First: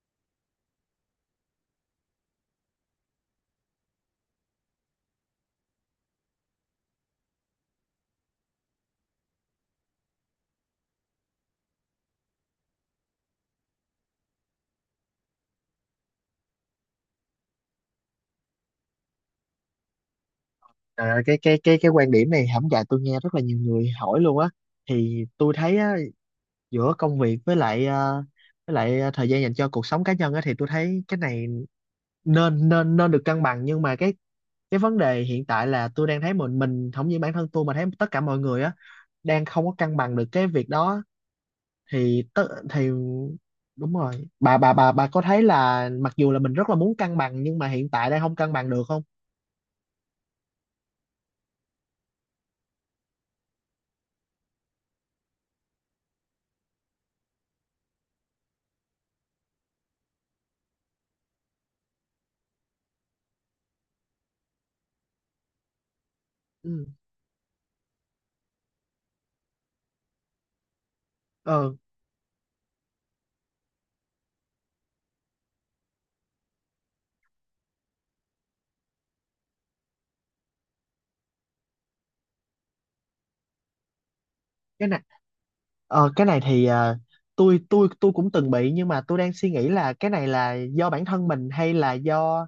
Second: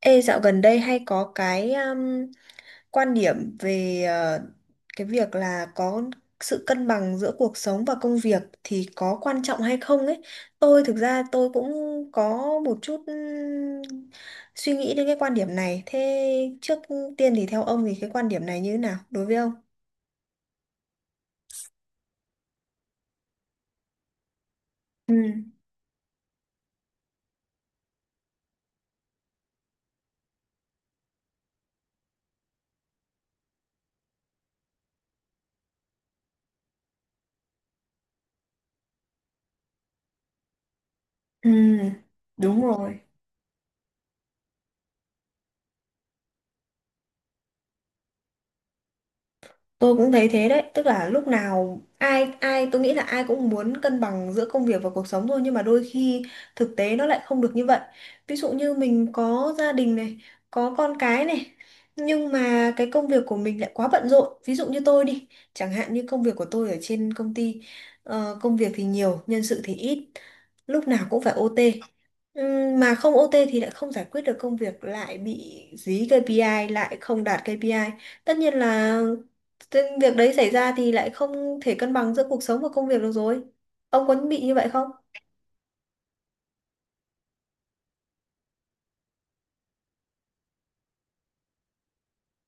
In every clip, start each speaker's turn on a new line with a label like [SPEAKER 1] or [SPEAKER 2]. [SPEAKER 1] Ê, dạo gần đây hay có cái quan điểm về cái việc là có sự cân bằng giữa cuộc sống và công việc thì có quan trọng hay không ấy. Tôi thực ra tôi cũng có một chút suy nghĩ đến cái quan điểm này. Thế trước tiên thì theo ông thì cái quan điểm này như thế nào đối với ông?
[SPEAKER 2] Trời ơi, cái quan điểm này hổng dạy tôi nghe rất là nhiều người hỏi luôn á,
[SPEAKER 1] Ừ,
[SPEAKER 2] thì tôi thấy á, giữa công việc với lại với lại thời gian dành cho cuộc sống cá nhân á thì tôi thấy cái này nên nên nên được cân bằng, nhưng mà cái vấn đề hiện tại là tôi đang thấy mình không những bản thân tôi mà thấy tất cả mọi người á đang không có cân bằng được cái việc đó.
[SPEAKER 1] ừ,
[SPEAKER 2] thì tớ-
[SPEAKER 1] đúng
[SPEAKER 2] thì
[SPEAKER 1] rồi.
[SPEAKER 2] đúng rồi, bà có thấy là mặc dù là mình rất là muốn cân bằng nhưng mà hiện tại đang không cân bằng được không?
[SPEAKER 1] Tôi cũng thấy thế đấy, tức là lúc nào ai ai tôi nghĩ là ai cũng muốn cân bằng giữa công việc và cuộc sống thôi, nhưng mà đôi khi thực tế nó lại không được như vậy. Ví dụ như mình có gia đình này, có con cái này, nhưng mà cái công việc của mình lại quá bận rộn. Ví dụ như tôi đi, chẳng hạn như công việc của tôi ở
[SPEAKER 2] Ừ.
[SPEAKER 1] trên công ty, công việc thì nhiều, nhân sự thì ít, lúc nào cũng phải
[SPEAKER 2] ờ
[SPEAKER 1] OT. Mà không OT thì lại không giải quyết được công việc, lại bị dí KPI, lại không đạt KPI. Tất nhiên là thế việc đấy xảy ra thì lại không thể cân bằng giữa cuộc sống và công việc được rồi. Ông có bị như vậy
[SPEAKER 2] cái
[SPEAKER 1] không?
[SPEAKER 2] này cái này thì tôi cũng từng bị, nhưng mà tôi đang suy nghĩ là cái này là do bản thân mình hay là do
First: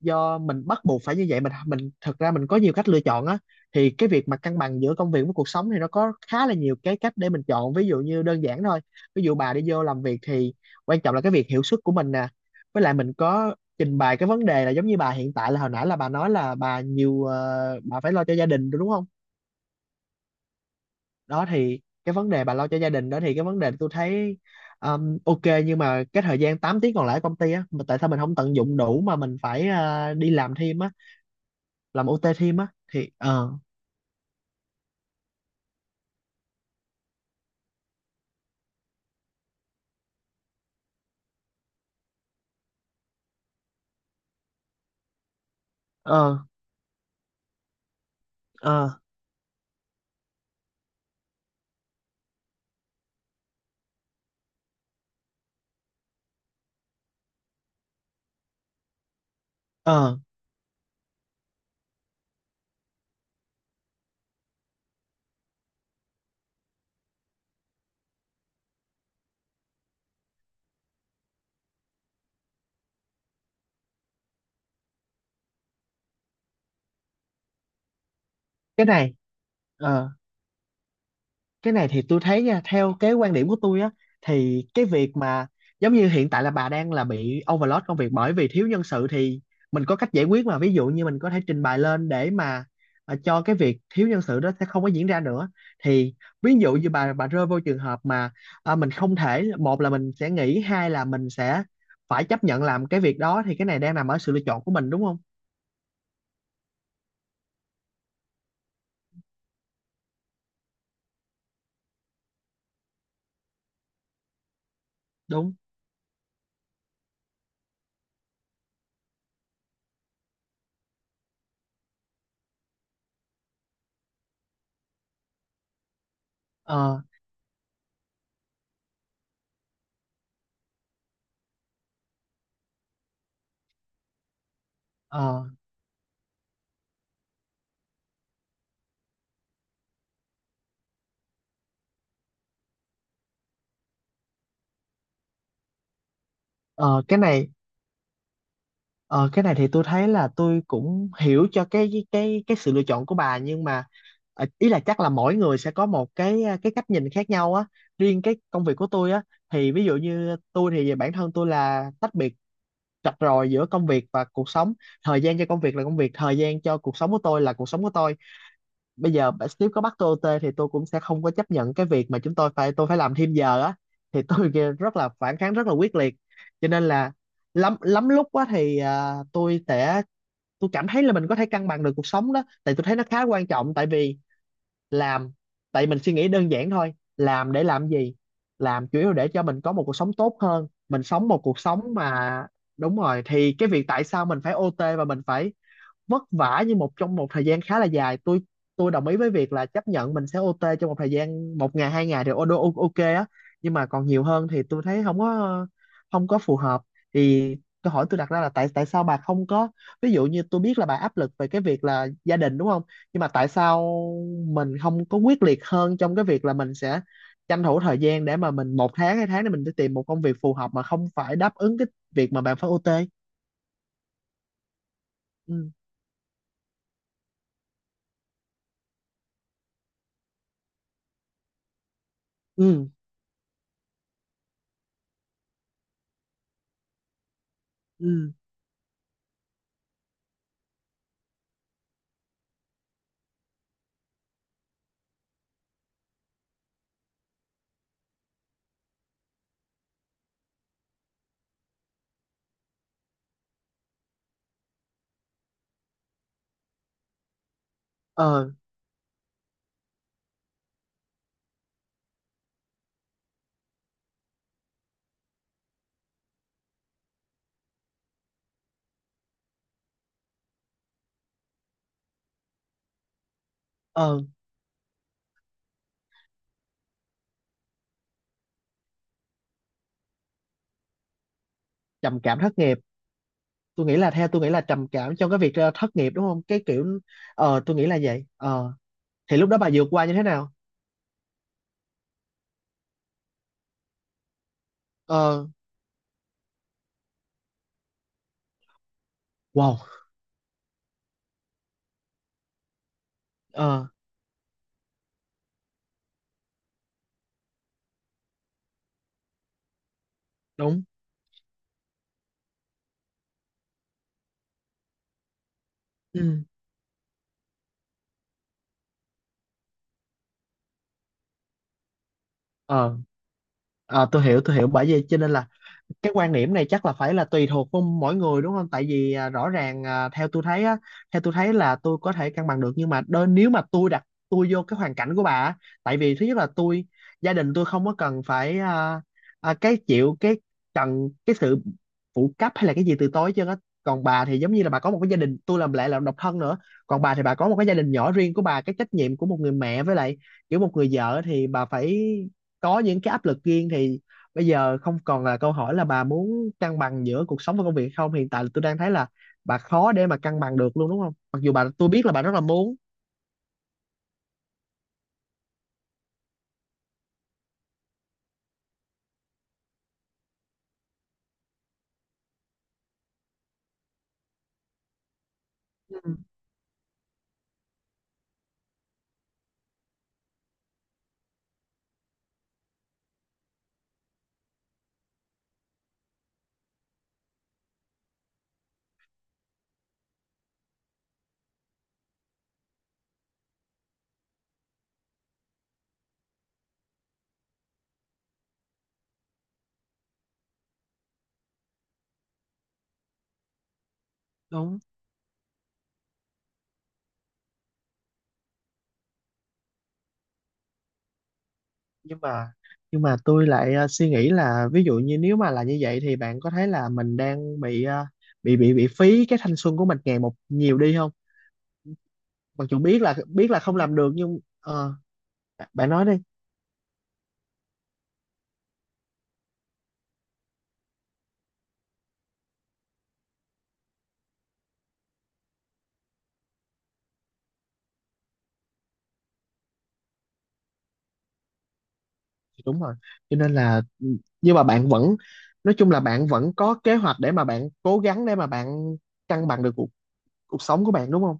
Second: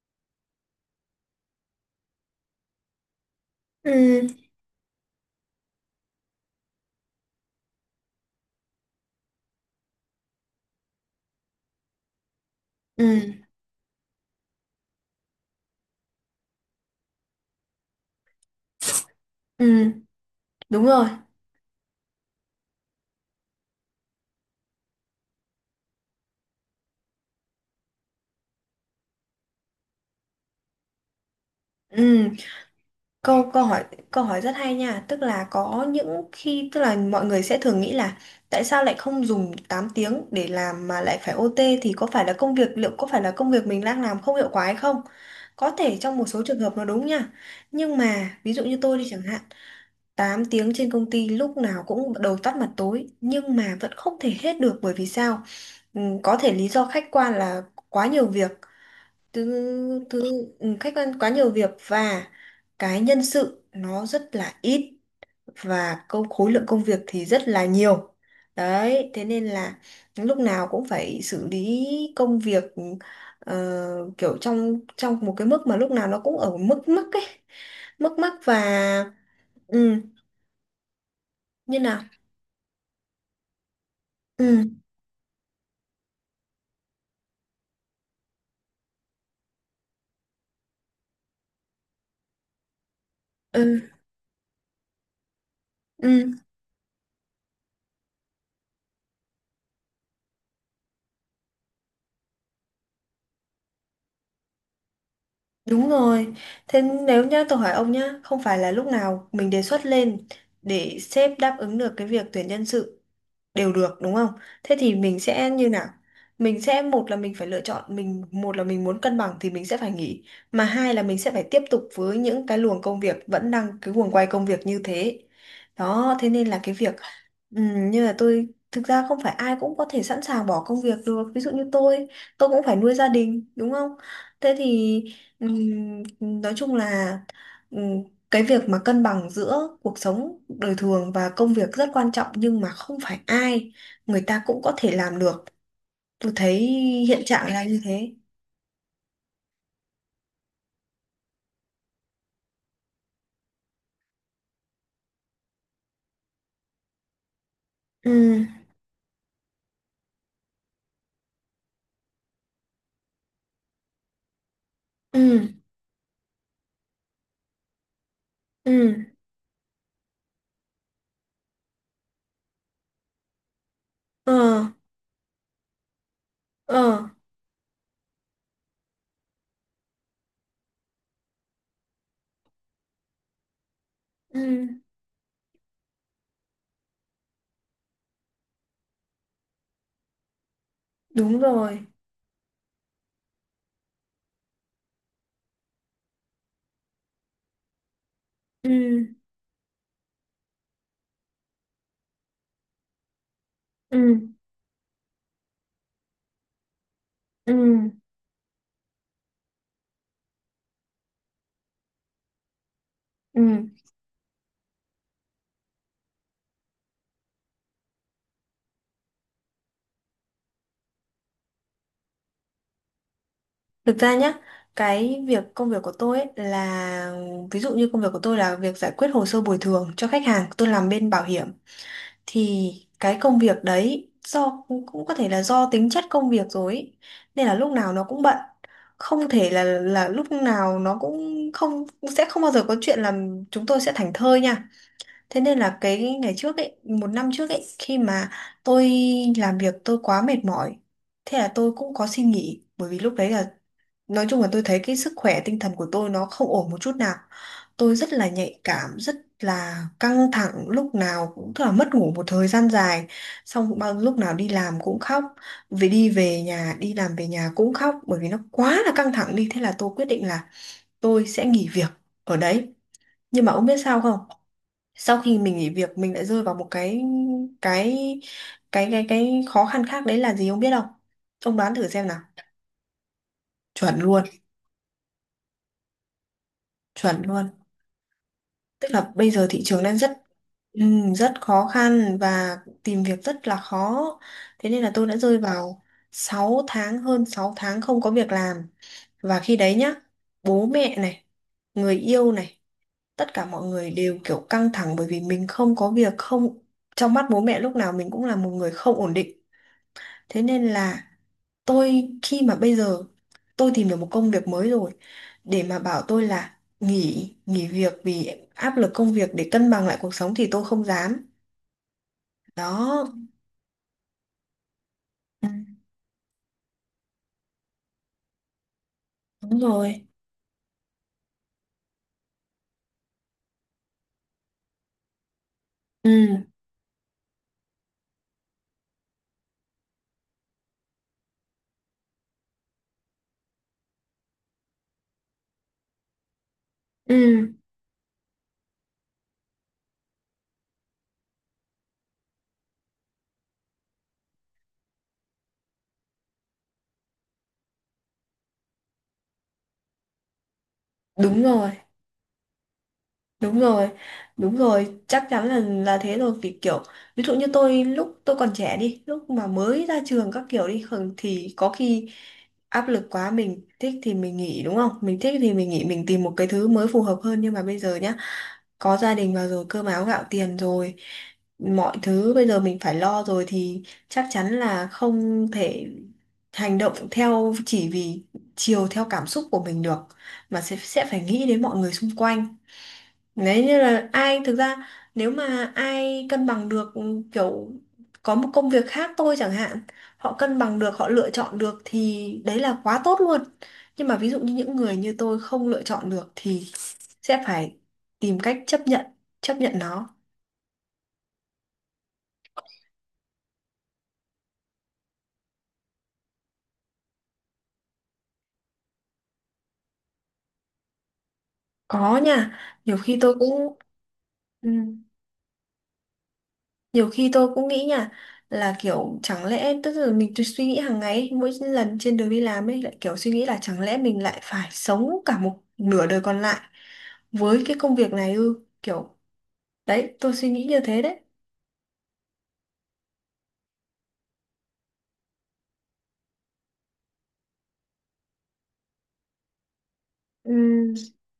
[SPEAKER 2] do mình bắt buộc phải như vậy. Mình thật ra mình có nhiều cách lựa chọn á, thì cái
[SPEAKER 1] Ừ,
[SPEAKER 2] việc mà cân bằng giữa công việc với cuộc sống thì nó có khá là nhiều cái cách để mình chọn, ví dụ như đơn giản thôi. Ví dụ bà đi vô làm việc thì quan trọng là cái việc hiệu suất của mình nè, với lại mình
[SPEAKER 1] ừ,
[SPEAKER 2] có trình bày cái vấn đề là giống như bà hiện tại, là hồi nãy là bà nói là bà nhiều bà phải lo cho gia đình đúng không?
[SPEAKER 1] ừ, đúng rồi.
[SPEAKER 2] Đó thì cái vấn đề bà lo cho gia đình đó, thì cái vấn đề tôi thấy ok, nhưng mà cái thời gian 8 tiếng còn lại ở công ty á, mà tại sao mình không tận dụng đủ mà mình phải đi làm thêm á, làm
[SPEAKER 1] Ừ,
[SPEAKER 2] OT thêm á thì
[SPEAKER 1] câu câu hỏi rất hay nha, tức là có những khi tức là mọi người sẽ thường nghĩ là tại sao lại không dùng 8 tiếng để làm mà lại phải OT, thì có phải là công việc, liệu có phải là công việc mình đang làm không hiệu quả hay không? Có thể trong một
[SPEAKER 2] ờ
[SPEAKER 1] số trường hợp nó đúng nha. Nhưng mà ví dụ như
[SPEAKER 2] ờ
[SPEAKER 1] tôi đi chẳng hạn, 8 tiếng trên công ty lúc nào cũng đầu tắt mặt tối nhưng mà vẫn không thể hết được bởi vì sao? Ừ, có thể lý do khách quan là quá nhiều việc. Thứ
[SPEAKER 2] ờ
[SPEAKER 1] thứ ừ, Khách quan quá nhiều việc và cái nhân sự nó rất là ít, và câu khối lượng công việc thì rất là nhiều. Đấy, thế nên là lúc nào cũng phải xử lý công việc, ờ, kiểu trong trong một cái mức mà lúc nào nó cũng ở mức mức ấy, mức mắc và
[SPEAKER 2] cái này
[SPEAKER 1] ừ,
[SPEAKER 2] ờ cái
[SPEAKER 1] như
[SPEAKER 2] này
[SPEAKER 1] nào.
[SPEAKER 2] thì tôi thấy nha, theo cái quan điểm của tôi á,
[SPEAKER 1] Ừ,
[SPEAKER 2] thì cái việc mà giống như hiện tại là bà đang là bị overload công việc bởi vì thiếu nhân sự, thì mình có cách giải quyết mà, ví dụ như mình có thể trình bày lên để mà cho cái việc
[SPEAKER 1] ừ,
[SPEAKER 2] thiếu nhân sự đó sẽ không có diễn ra nữa. Thì
[SPEAKER 1] ừ,
[SPEAKER 2] ví dụ như bà rơi vô trường hợp mà mình không thể, một là mình sẽ nghỉ, hai là mình sẽ phải chấp nhận làm cái việc đó, thì cái này đang nằm ở sự lựa chọn của mình đúng không?
[SPEAKER 1] đúng rồi. Thế nếu nhá, tôi hỏi ông nhá, không phải là lúc nào mình đề xuất lên để sếp đáp ứng được cái việc tuyển nhân sự đều được đúng không? Thế thì mình sẽ
[SPEAKER 2] Đúng.
[SPEAKER 1] như nào? Mình sẽ một là mình phải lựa chọn, mình một là mình muốn cân bằng thì mình sẽ phải nghỉ, mà hai là mình sẽ phải tiếp tục với những cái luồng công việc vẫn đang cái guồng quay công việc như thế. Đó, thế nên là cái việc
[SPEAKER 2] ờ
[SPEAKER 1] như là tôi, thực ra không phải ai cũng có thể sẵn sàng bỏ công việc được. Ví dụ như tôi cũng phải nuôi gia đình đúng không? Thế thì
[SPEAKER 2] ờ
[SPEAKER 1] ừm, nói chung là cái việc mà cân bằng giữa cuộc sống đời thường và công việc rất quan trọng, nhưng mà không phải ai người ta cũng có thể làm được, tôi thấy
[SPEAKER 2] ờ cái
[SPEAKER 1] hiện trạng
[SPEAKER 2] này
[SPEAKER 1] là như thế.
[SPEAKER 2] Ờ, cái này thì tôi thấy là tôi cũng hiểu cho cái sự lựa chọn của bà, nhưng mà ý là chắc là mỗi người sẽ có một cái cái cách nhìn khác nhau á. Riêng cái
[SPEAKER 1] Ừ.
[SPEAKER 2] công việc của tôi á, thì ví dụ như tôi thì bản thân tôi là tách biệt rạch ròi giữa công việc và cuộc sống.
[SPEAKER 1] Ừ.
[SPEAKER 2] Thời gian cho công việc là công việc, thời gian cho cuộc sống của tôi là cuộc sống của tôi.
[SPEAKER 1] Ừ.
[SPEAKER 2] Bây giờ sếp có bắt tôi OT thì tôi cũng sẽ không có chấp nhận cái việc mà chúng tôi phải làm thêm giờ á, thì
[SPEAKER 1] Ờ.
[SPEAKER 2] tôi kia rất là phản kháng, rất là quyết liệt. Cho
[SPEAKER 1] Ờ.
[SPEAKER 2] nên là lắm lắm lúc á thì tôi cảm thấy là mình có thể cân bằng được cuộc sống đó, tại tôi thấy nó khá quan trọng, tại vì
[SPEAKER 1] Ừ,
[SPEAKER 2] làm, tại mình suy nghĩ đơn giản thôi, làm để làm gì? Làm chủ yếu để cho mình có một cuộc sống tốt hơn, mình sống
[SPEAKER 1] đúng
[SPEAKER 2] một cuộc
[SPEAKER 1] rồi.
[SPEAKER 2] sống mà, đúng rồi, thì cái việc tại sao mình phải OT và mình phải vất vả như một trong một thời gian khá là dài, tôi đồng
[SPEAKER 1] Ừ.
[SPEAKER 2] ý với việc là chấp nhận mình sẽ OT trong một thời gian một ngày hai ngày thì ok á, nhưng mà
[SPEAKER 1] Ừ.
[SPEAKER 2] còn nhiều hơn thì tôi thấy không có phù hợp.
[SPEAKER 1] Ừ.
[SPEAKER 2] Thì câu hỏi tôi đặt ra là tại tại sao bà không có, ví dụ như tôi biết là bà áp lực về cái việc là gia đình đúng không, nhưng mà
[SPEAKER 1] Ừ.
[SPEAKER 2] tại sao mình không có quyết liệt hơn trong cái việc là mình sẽ tranh thủ thời gian để mà mình một tháng hai tháng để mình đi tìm một công việc phù hợp mà không phải đáp ứng cái việc mà bạn phải OT.
[SPEAKER 1] Thực ra nhá, cái việc công
[SPEAKER 2] Ừ.
[SPEAKER 1] việc của tôi ấy là, ví dụ như công việc của tôi là việc giải quyết hồ sơ bồi thường cho khách hàng, tôi làm bên bảo hiểm, thì
[SPEAKER 2] Ừ.
[SPEAKER 1] cái công việc đấy do cũng cũng có thể là do tính chất công việc rồi ấy. Nên là lúc nào nó cũng
[SPEAKER 2] Ừ.
[SPEAKER 1] bận. Không thể là lúc nào nó cũng không, sẽ không bao giờ có chuyện là chúng tôi sẽ thảnh thơi nha. Thế nên là cái ngày trước ấy, một năm trước ấy, khi mà tôi làm việc tôi quá mệt mỏi, thế là tôi cũng có xin nghỉ, bởi vì lúc đấy là nói chung là tôi thấy cái sức khỏe tinh thần của tôi nó không ổn một chút nào. Tôi rất là
[SPEAKER 2] Ờ.
[SPEAKER 1] nhạy cảm, rất là căng thẳng, lúc nào cũng tức là mất ngủ một thời gian dài, xong bao lúc nào đi làm cũng khóc, về đi về nhà, đi làm về nhà cũng khóc, bởi vì nó quá là căng thẳng đi, thế là tôi quyết định là tôi sẽ nghỉ việc ở đấy. Nhưng mà ông biết sao
[SPEAKER 2] Ờ.
[SPEAKER 1] không? Sau khi mình nghỉ việc mình lại rơi vào một cái cái khó khăn khác, đấy là gì ông biết không? Ông đoán thử xem nào.
[SPEAKER 2] Trầm cảm thất nghiệp. tôi nghĩ
[SPEAKER 1] Chuẩn
[SPEAKER 2] là
[SPEAKER 1] luôn,
[SPEAKER 2] theo tôi nghĩ là trầm cảm trong cái việc thất nghiệp đúng không, cái kiểu
[SPEAKER 1] chuẩn luôn.
[SPEAKER 2] tôi nghĩ là vậy. Ờ
[SPEAKER 1] Tức là bây
[SPEAKER 2] thì
[SPEAKER 1] giờ
[SPEAKER 2] lúc đó
[SPEAKER 1] thị
[SPEAKER 2] bà
[SPEAKER 1] trường
[SPEAKER 2] vượt
[SPEAKER 1] đang
[SPEAKER 2] qua
[SPEAKER 1] rất
[SPEAKER 2] như thế nào?
[SPEAKER 1] rất khó khăn và tìm việc rất là khó, thế nên là tôi đã rơi
[SPEAKER 2] Ờ.
[SPEAKER 1] vào 6 tháng, hơn 6 tháng không có việc làm. Và khi đấy
[SPEAKER 2] Wow.
[SPEAKER 1] nhá, bố mẹ này, người yêu này, tất cả mọi
[SPEAKER 2] Ờ.
[SPEAKER 1] người đều kiểu căng thẳng bởi vì mình không có việc, không, trong mắt bố mẹ lúc nào mình cũng là một người không ổn định. Thế nên
[SPEAKER 2] Đúng.
[SPEAKER 1] là tôi, khi mà bây giờ tôi tìm được một công việc mới rồi, để mà bảo tôi
[SPEAKER 2] Ừ.
[SPEAKER 1] là nghỉ nghỉ việc vì áp lực công việc để cân bằng lại cuộc sống thì tôi không dám.
[SPEAKER 2] Ờ.
[SPEAKER 1] Đó.
[SPEAKER 2] Ờ, tôi hiểu tôi hiểu, bởi vì cho nên là
[SPEAKER 1] Ừ,
[SPEAKER 2] cái quan điểm này chắc là phải là tùy thuộc vào mỗi người đúng không, tại vì rõ
[SPEAKER 1] đúng
[SPEAKER 2] ràng
[SPEAKER 1] rồi.
[SPEAKER 2] theo tôi thấy là tôi có thể cân bằng được, nhưng mà nếu mà tôi đặt tôi vô cái hoàn cảnh của bà á, tại vì
[SPEAKER 1] Ừ.
[SPEAKER 2] thứ nhất là tôi, gia đình tôi không có cần phải cái chịu cái cần cái sự phụ cấp hay là cái gì từ tối chứ á, còn bà thì giống như là bà có một cái gia đình, tôi làm lại là độc thân nữa, còn bà
[SPEAKER 1] Ừ.
[SPEAKER 2] thì bà có một cái gia đình nhỏ riêng của bà, cái trách nhiệm của một người mẹ với lại kiểu một người vợ thì bà phải có những cái áp lực riêng, thì bây giờ không còn là câu hỏi là bà muốn cân bằng giữa cuộc sống và công việc hay không, hiện tại là tôi đang thấy là bà khó để mà cân bằng được luôn đúng không, mặc
[SPEAKER 1] Đúng
[SPEAKER 2] dù bà,
[SPEAKER 1] rồi.
[SPEAKER 2] tôi biết là bà rất là muốn.
[SPEAKER 1] Đúng rồi, đúng rồi, chắc chắn là thế rồi, vì kiểu ví dụ như tôi, lúc tôi còn trẻ đi, lúc mà mới ra trường các kiểu đi thì có khi áp lực quá mình thích thì mình nghỉ đúng không? Mình thích thì mình nghỉ,
[SPEAKER 2] Ừ.
[SPEAKER 1] mình tìm một cái thứ mới phù hợp hơn, nhưng mà bây giờ nhá, có gia đình vào rồi, cơm áo gạo tiền rồi, mọi thứ bây giờ mình phải lo rồi, thì chắc chắn là không thể hành động theo, chỉ vì chiều theo cảm xúc của mình được, mà sẽ phải nghĩ đến mọi người xung quanh. Đấy, như là ai, thực ra nếu mà ai cân bằng được, kiểu có một công việc khác tôi chẳng hạn, họ cân bằng được, họ lựa chọn được thì đấy là quá tốt luôn, nhưng mà ví dụ như những
[SPEAKER 2] Đúng.
[SPEAKER 1] người như tôi không lựa chọn được thì sẽ phải tìm cách chấp nhận, chấp nhận nó.
[SPEAKER 2] Nhưng mà nhưng mà tôi lại suy nghĩ là ví dụ như nếu mà là như vậy thì bạn có thấy là mình đang bị ờ, bị phí cái thanh xuân của mình ngày một nhiều đi không,
[SPEAKER 1] Có nha,
[SPEAKER 2] mặc dù
[SPEAKER 1] nhiều khi tôi
[SPEAKER 2] biết là không
[SPEAKER 1] cũng
[SPEAKER 2] làm được nhưng
[SPEAKER 1] ừ.
[SPEAKER 2] bạn nói đi.
[SPEAKER 1] Nhiều khi tôi cũng nghĩ nha, là kiểu chẳng lẽ, tức là mình cứ suy nghĩ hàng ngày ấy, mỗi lần trên đường đi làm ấy lại kiểu suy nghĩ là chẳng lẽ mình lại phải sống cả một nửa đời còn lại với cái công việc này ư, kiểu đấy tôi suy nghĩ như thế đấy.
[SPEAKER 2] Dạ, đúng rồi, cho nên là nhưng mà bạn vẫn, nói chung là bạn vẫn có kế hoạch để mà bạn cố gắng để mà bạn cân bằng được cuộc sống của
[SPEAKER 1] Ừ.
[SPEAKER 2] bạn đúng không?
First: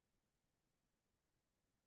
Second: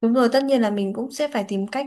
[SPEAKER 1] Đúng rồi, tất nhiên là mình cũng sẽ phải tìm cách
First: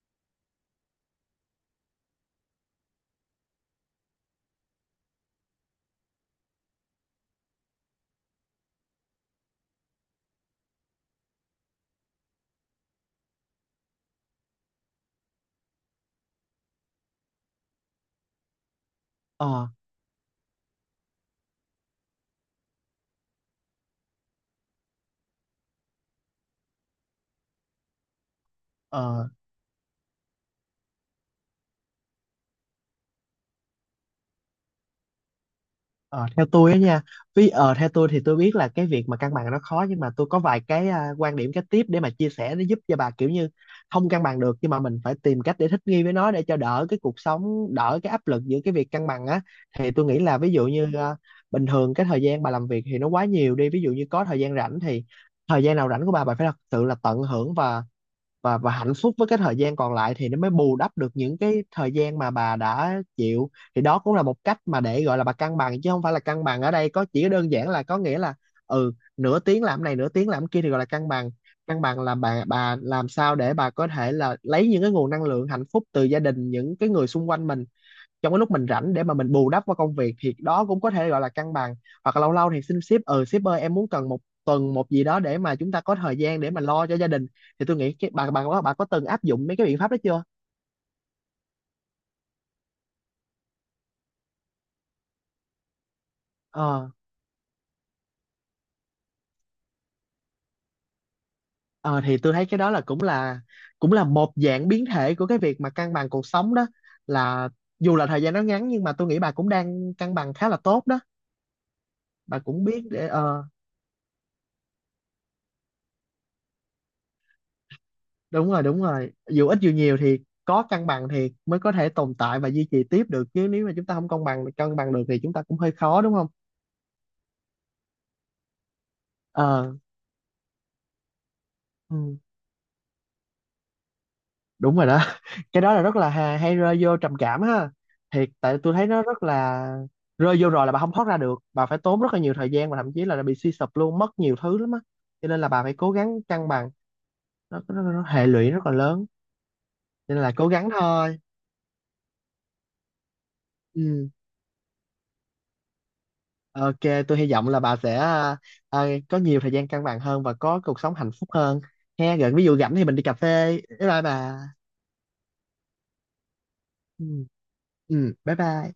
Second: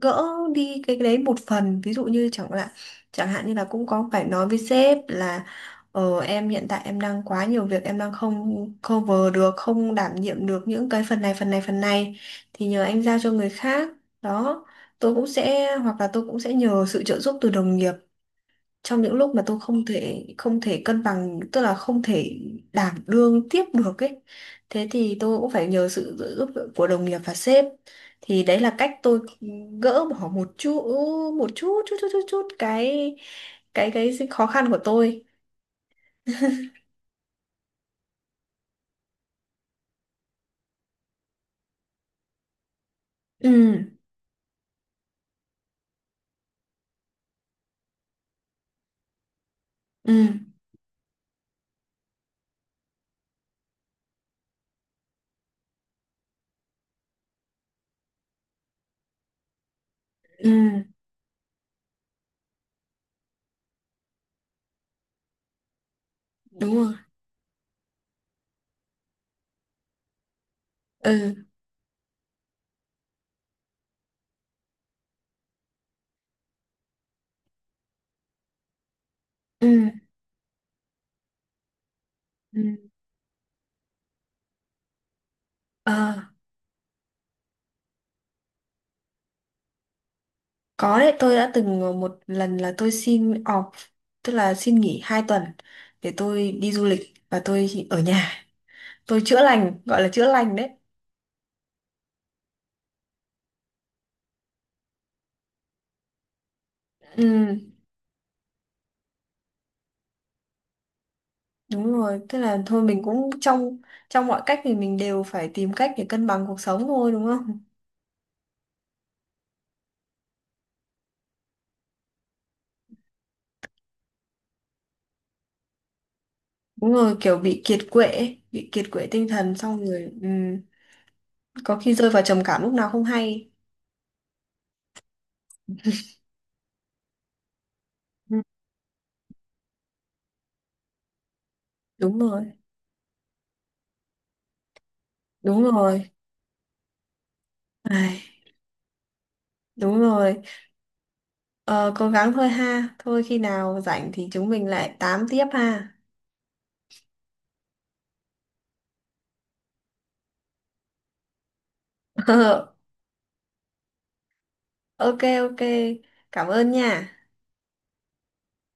[SPEAKER 1] gỡ đi cái đấy một phần. Ví dụ như chẳng hạn, chẳng hạn như là cũng có phải nói với sếp là em hiện tại em đang quá nhiều việc, em đang không cover được, không đảm nhiệm được những cái phần này, phần này, phần này. Thì nhờ anh giao cho người khác. Đó, tôi cũng sẽ, hoặc là tôi cũng sẽ nhờ sự trợ giúp từ đồng nghiệp trong những lúc mà tôi
[SPEAKER 2] Ờ.
[SPEAKER 1] không thể cân bằng, tức là không thể đảm đương tiếp được ấy, thế thì tôi cũng phải nhờ sự trợ giúp của đồng nghiệp và sếp, thì đấy là cách tôi
[SPEAKER 2] Ờ.
[SPEAKER 1] gỡ bỏ một chút, một chút chút chút chút, chút cái khó khăn của tôi.
[SPEAKER 2] Ờ, theo tôi á nha, vì theo tôi thì tôi biết là cái việc mà cân bằng nó khó, nhưng mà tôi có vài cái quan điểm cái tiếp để mà chia sẻ để giúp cho bà, kiểu
[SPEAKER 1] Ừ.
[SPEAKER 2] như không cân bằng được nhưng mà mình phải tìm cách để thích nghi với nó, để cho đỡ cái cuộc sống, đỡ cái áp lực giữa cái việc cân bằng á. Thì tôi
[SPEAKER 1] Ừ.
[SPEAKER 2] nghĩ là ví dụ như bình thường cái thời gian bà làm việc thì nó quá nhiều đi, ví dụ như có thời gian rảnh thì thời gian nào rảnh của bà phải thật sự là tận hưởng, và hạnh phúc với cái thời gian còn lại, thì nó
[SPEAKER 1] Ừ,
[SPEAKER 2] mới bù đắp được những cái thời gian mà bà đã chịu, thì đó cũng là một cách mà để gọi là bà cân bằng, chứ không phải là cân bằng ở
[SPEAKER 1] đúng
[SPEAKER 2] đây
[SPEAKER 1] rồi.
[SPEAKER 2] có chỉ đơn giản là có nghĩa là ừ nửa tiếng làm này nửa tiếng làm kia thì gọi là cân bằng.
[SPEAKER 1] Ừ.
[SPEAKER 2] Cân bằng là bà làm sao để bà có thể là lấy những cái nguồn năng lượng hạnh phúc từ gia đình, những cái người xung quanh mình, trong cái lúc mình rảnh để mà mình bù đắp
[SPEAKER 1] Ừ.
[SPEAKER 2] qua công việc, thì đó cũng có thể gọi là cân bằng. Hoặc là lâu lâu thì xin
[SPEAKER 1] Ừ.
[SPEAKER 2] sếp, ừ sếp ơi em muốn cần một tuần một gì đó để mà chúng ta
[SPEAKER 1] Ờ,
[SPEAKER 2] có thời gian để mà lo cho gia đình. Thì tôi nghĩ cái bà có từng áp dụng mấy cái biện pháp đó chưa?
[SPEAKER 1] có đấy, tôi đã từng một lần là tôi xin off, tức là xin nghỉ 2 tuần để tôi đi du
[SPEAKER 2] Ờ.
[SPEAKER 1] lịch, và tôi ở nhà tôi chữa lành, gọi là chữa lành đấy.
[SPEAKER 2] Ờ, thì tôi thấy cái đó là cũng là một dạng biến thể của cái việc mà cân bằng cuộc sống đó, là
[SPEAKER 1] Ừ,
[SPEAKER 2] dù là thời gian nó ngắn nhưng mà tôi nghĩ bà cũng đang cân bằng khá là tốt đó.
[SPEAKER 1] đúng rồi, tức
[SPEAKER 2] Bà
[SPEAKER 1] là
[SPEAKER 2] cũng
[SPEAKER 1] thôi
[SPEAKER 2] biết
[SPEAKER 1] mình
[SPEAKER 2] để
[SPEAKER 1] cũng
[SPEAKER 2] ờ
[SPEAKER 1] trong trong mọi cách thì mình đều phải tìm cách để cân bằng cuộc sống thôi đúng không.
[SPEAKER 2] Đúng rồi, đúng rồi, dù ít dù nhiều thì có cân bằng thì mới có thể tồn tại và duy trì tiếp được, chứ nếu mà chúng ta không cân bằng được thì chúng ta cũng hơi khó đúng không?
[SPEAKER 1] Đúng rồi, kiểu bị kiệt quệ ấy, bị kiệt quệ tinh thần
[SPEAKER 2] Ờ.
[SPEAKER 1] xong rồi, có khi rơi
[SPEAKER 2] Ừ,
[SPEAKER 1] vào trầm cảm lúc nào không hay.
[SPEAKER 2] đúng rồi đó cái đó là rất là hay, hay rơi vô trầm cảm ha, thiệt,
[SPEAKER 1] Ừ,
[SPEAKER 2] tại tôi thấy nó rất là rơi vô rồi là bà không thoát ra được, bà phải tốn rất
[SPEAKER 1] đúng
[SPEAKER 2] là nhiều thời
[SPEAKER 1] rồi,
[SPEAKER 2] gian và thậm chí là bị suy sụp luôn, mất nhiều thứ lắm á, cho nên là
[SPEAKER 1] đúng
[SPEAKER 2] bà phải cố gắng
[SPEAKER 1] rồi.
[SPEAKER 2] cân bằng nó. Nó
[SPEAKER 1] Ai,
[SPEAKER 2] hệ lụy rất là lớn,
[SPEAKER 1] đúng
[SPEAKER 2] cho nên là
[SPEAKER 1] rồi.
[SPEAKER 2] cố gắng thôi.
[SPEAKER 1] Ờ, cố gắng thôi ha, thôi khi nào
[SPEAKER 2] Ừ.
[SPEAKER 1] rảnh thì chúng mình lại tám tiếp ha.
[SPEAKER 2] Ok, tôi hy vọng là bà sẽ có nhiều thời gian cân bằng hơn và có cuộc sống hạnh phúc hơn. He, rồi ví dụ rảnh thì mình đi cà phê. Bye bye bà.
[SPEAKER 1] Ok. Ok. Cảm ơn
[SPEAKER 2] Ừ,
[SPEAKER 1] nha.
[SPEAKER 2] ừ bye bye.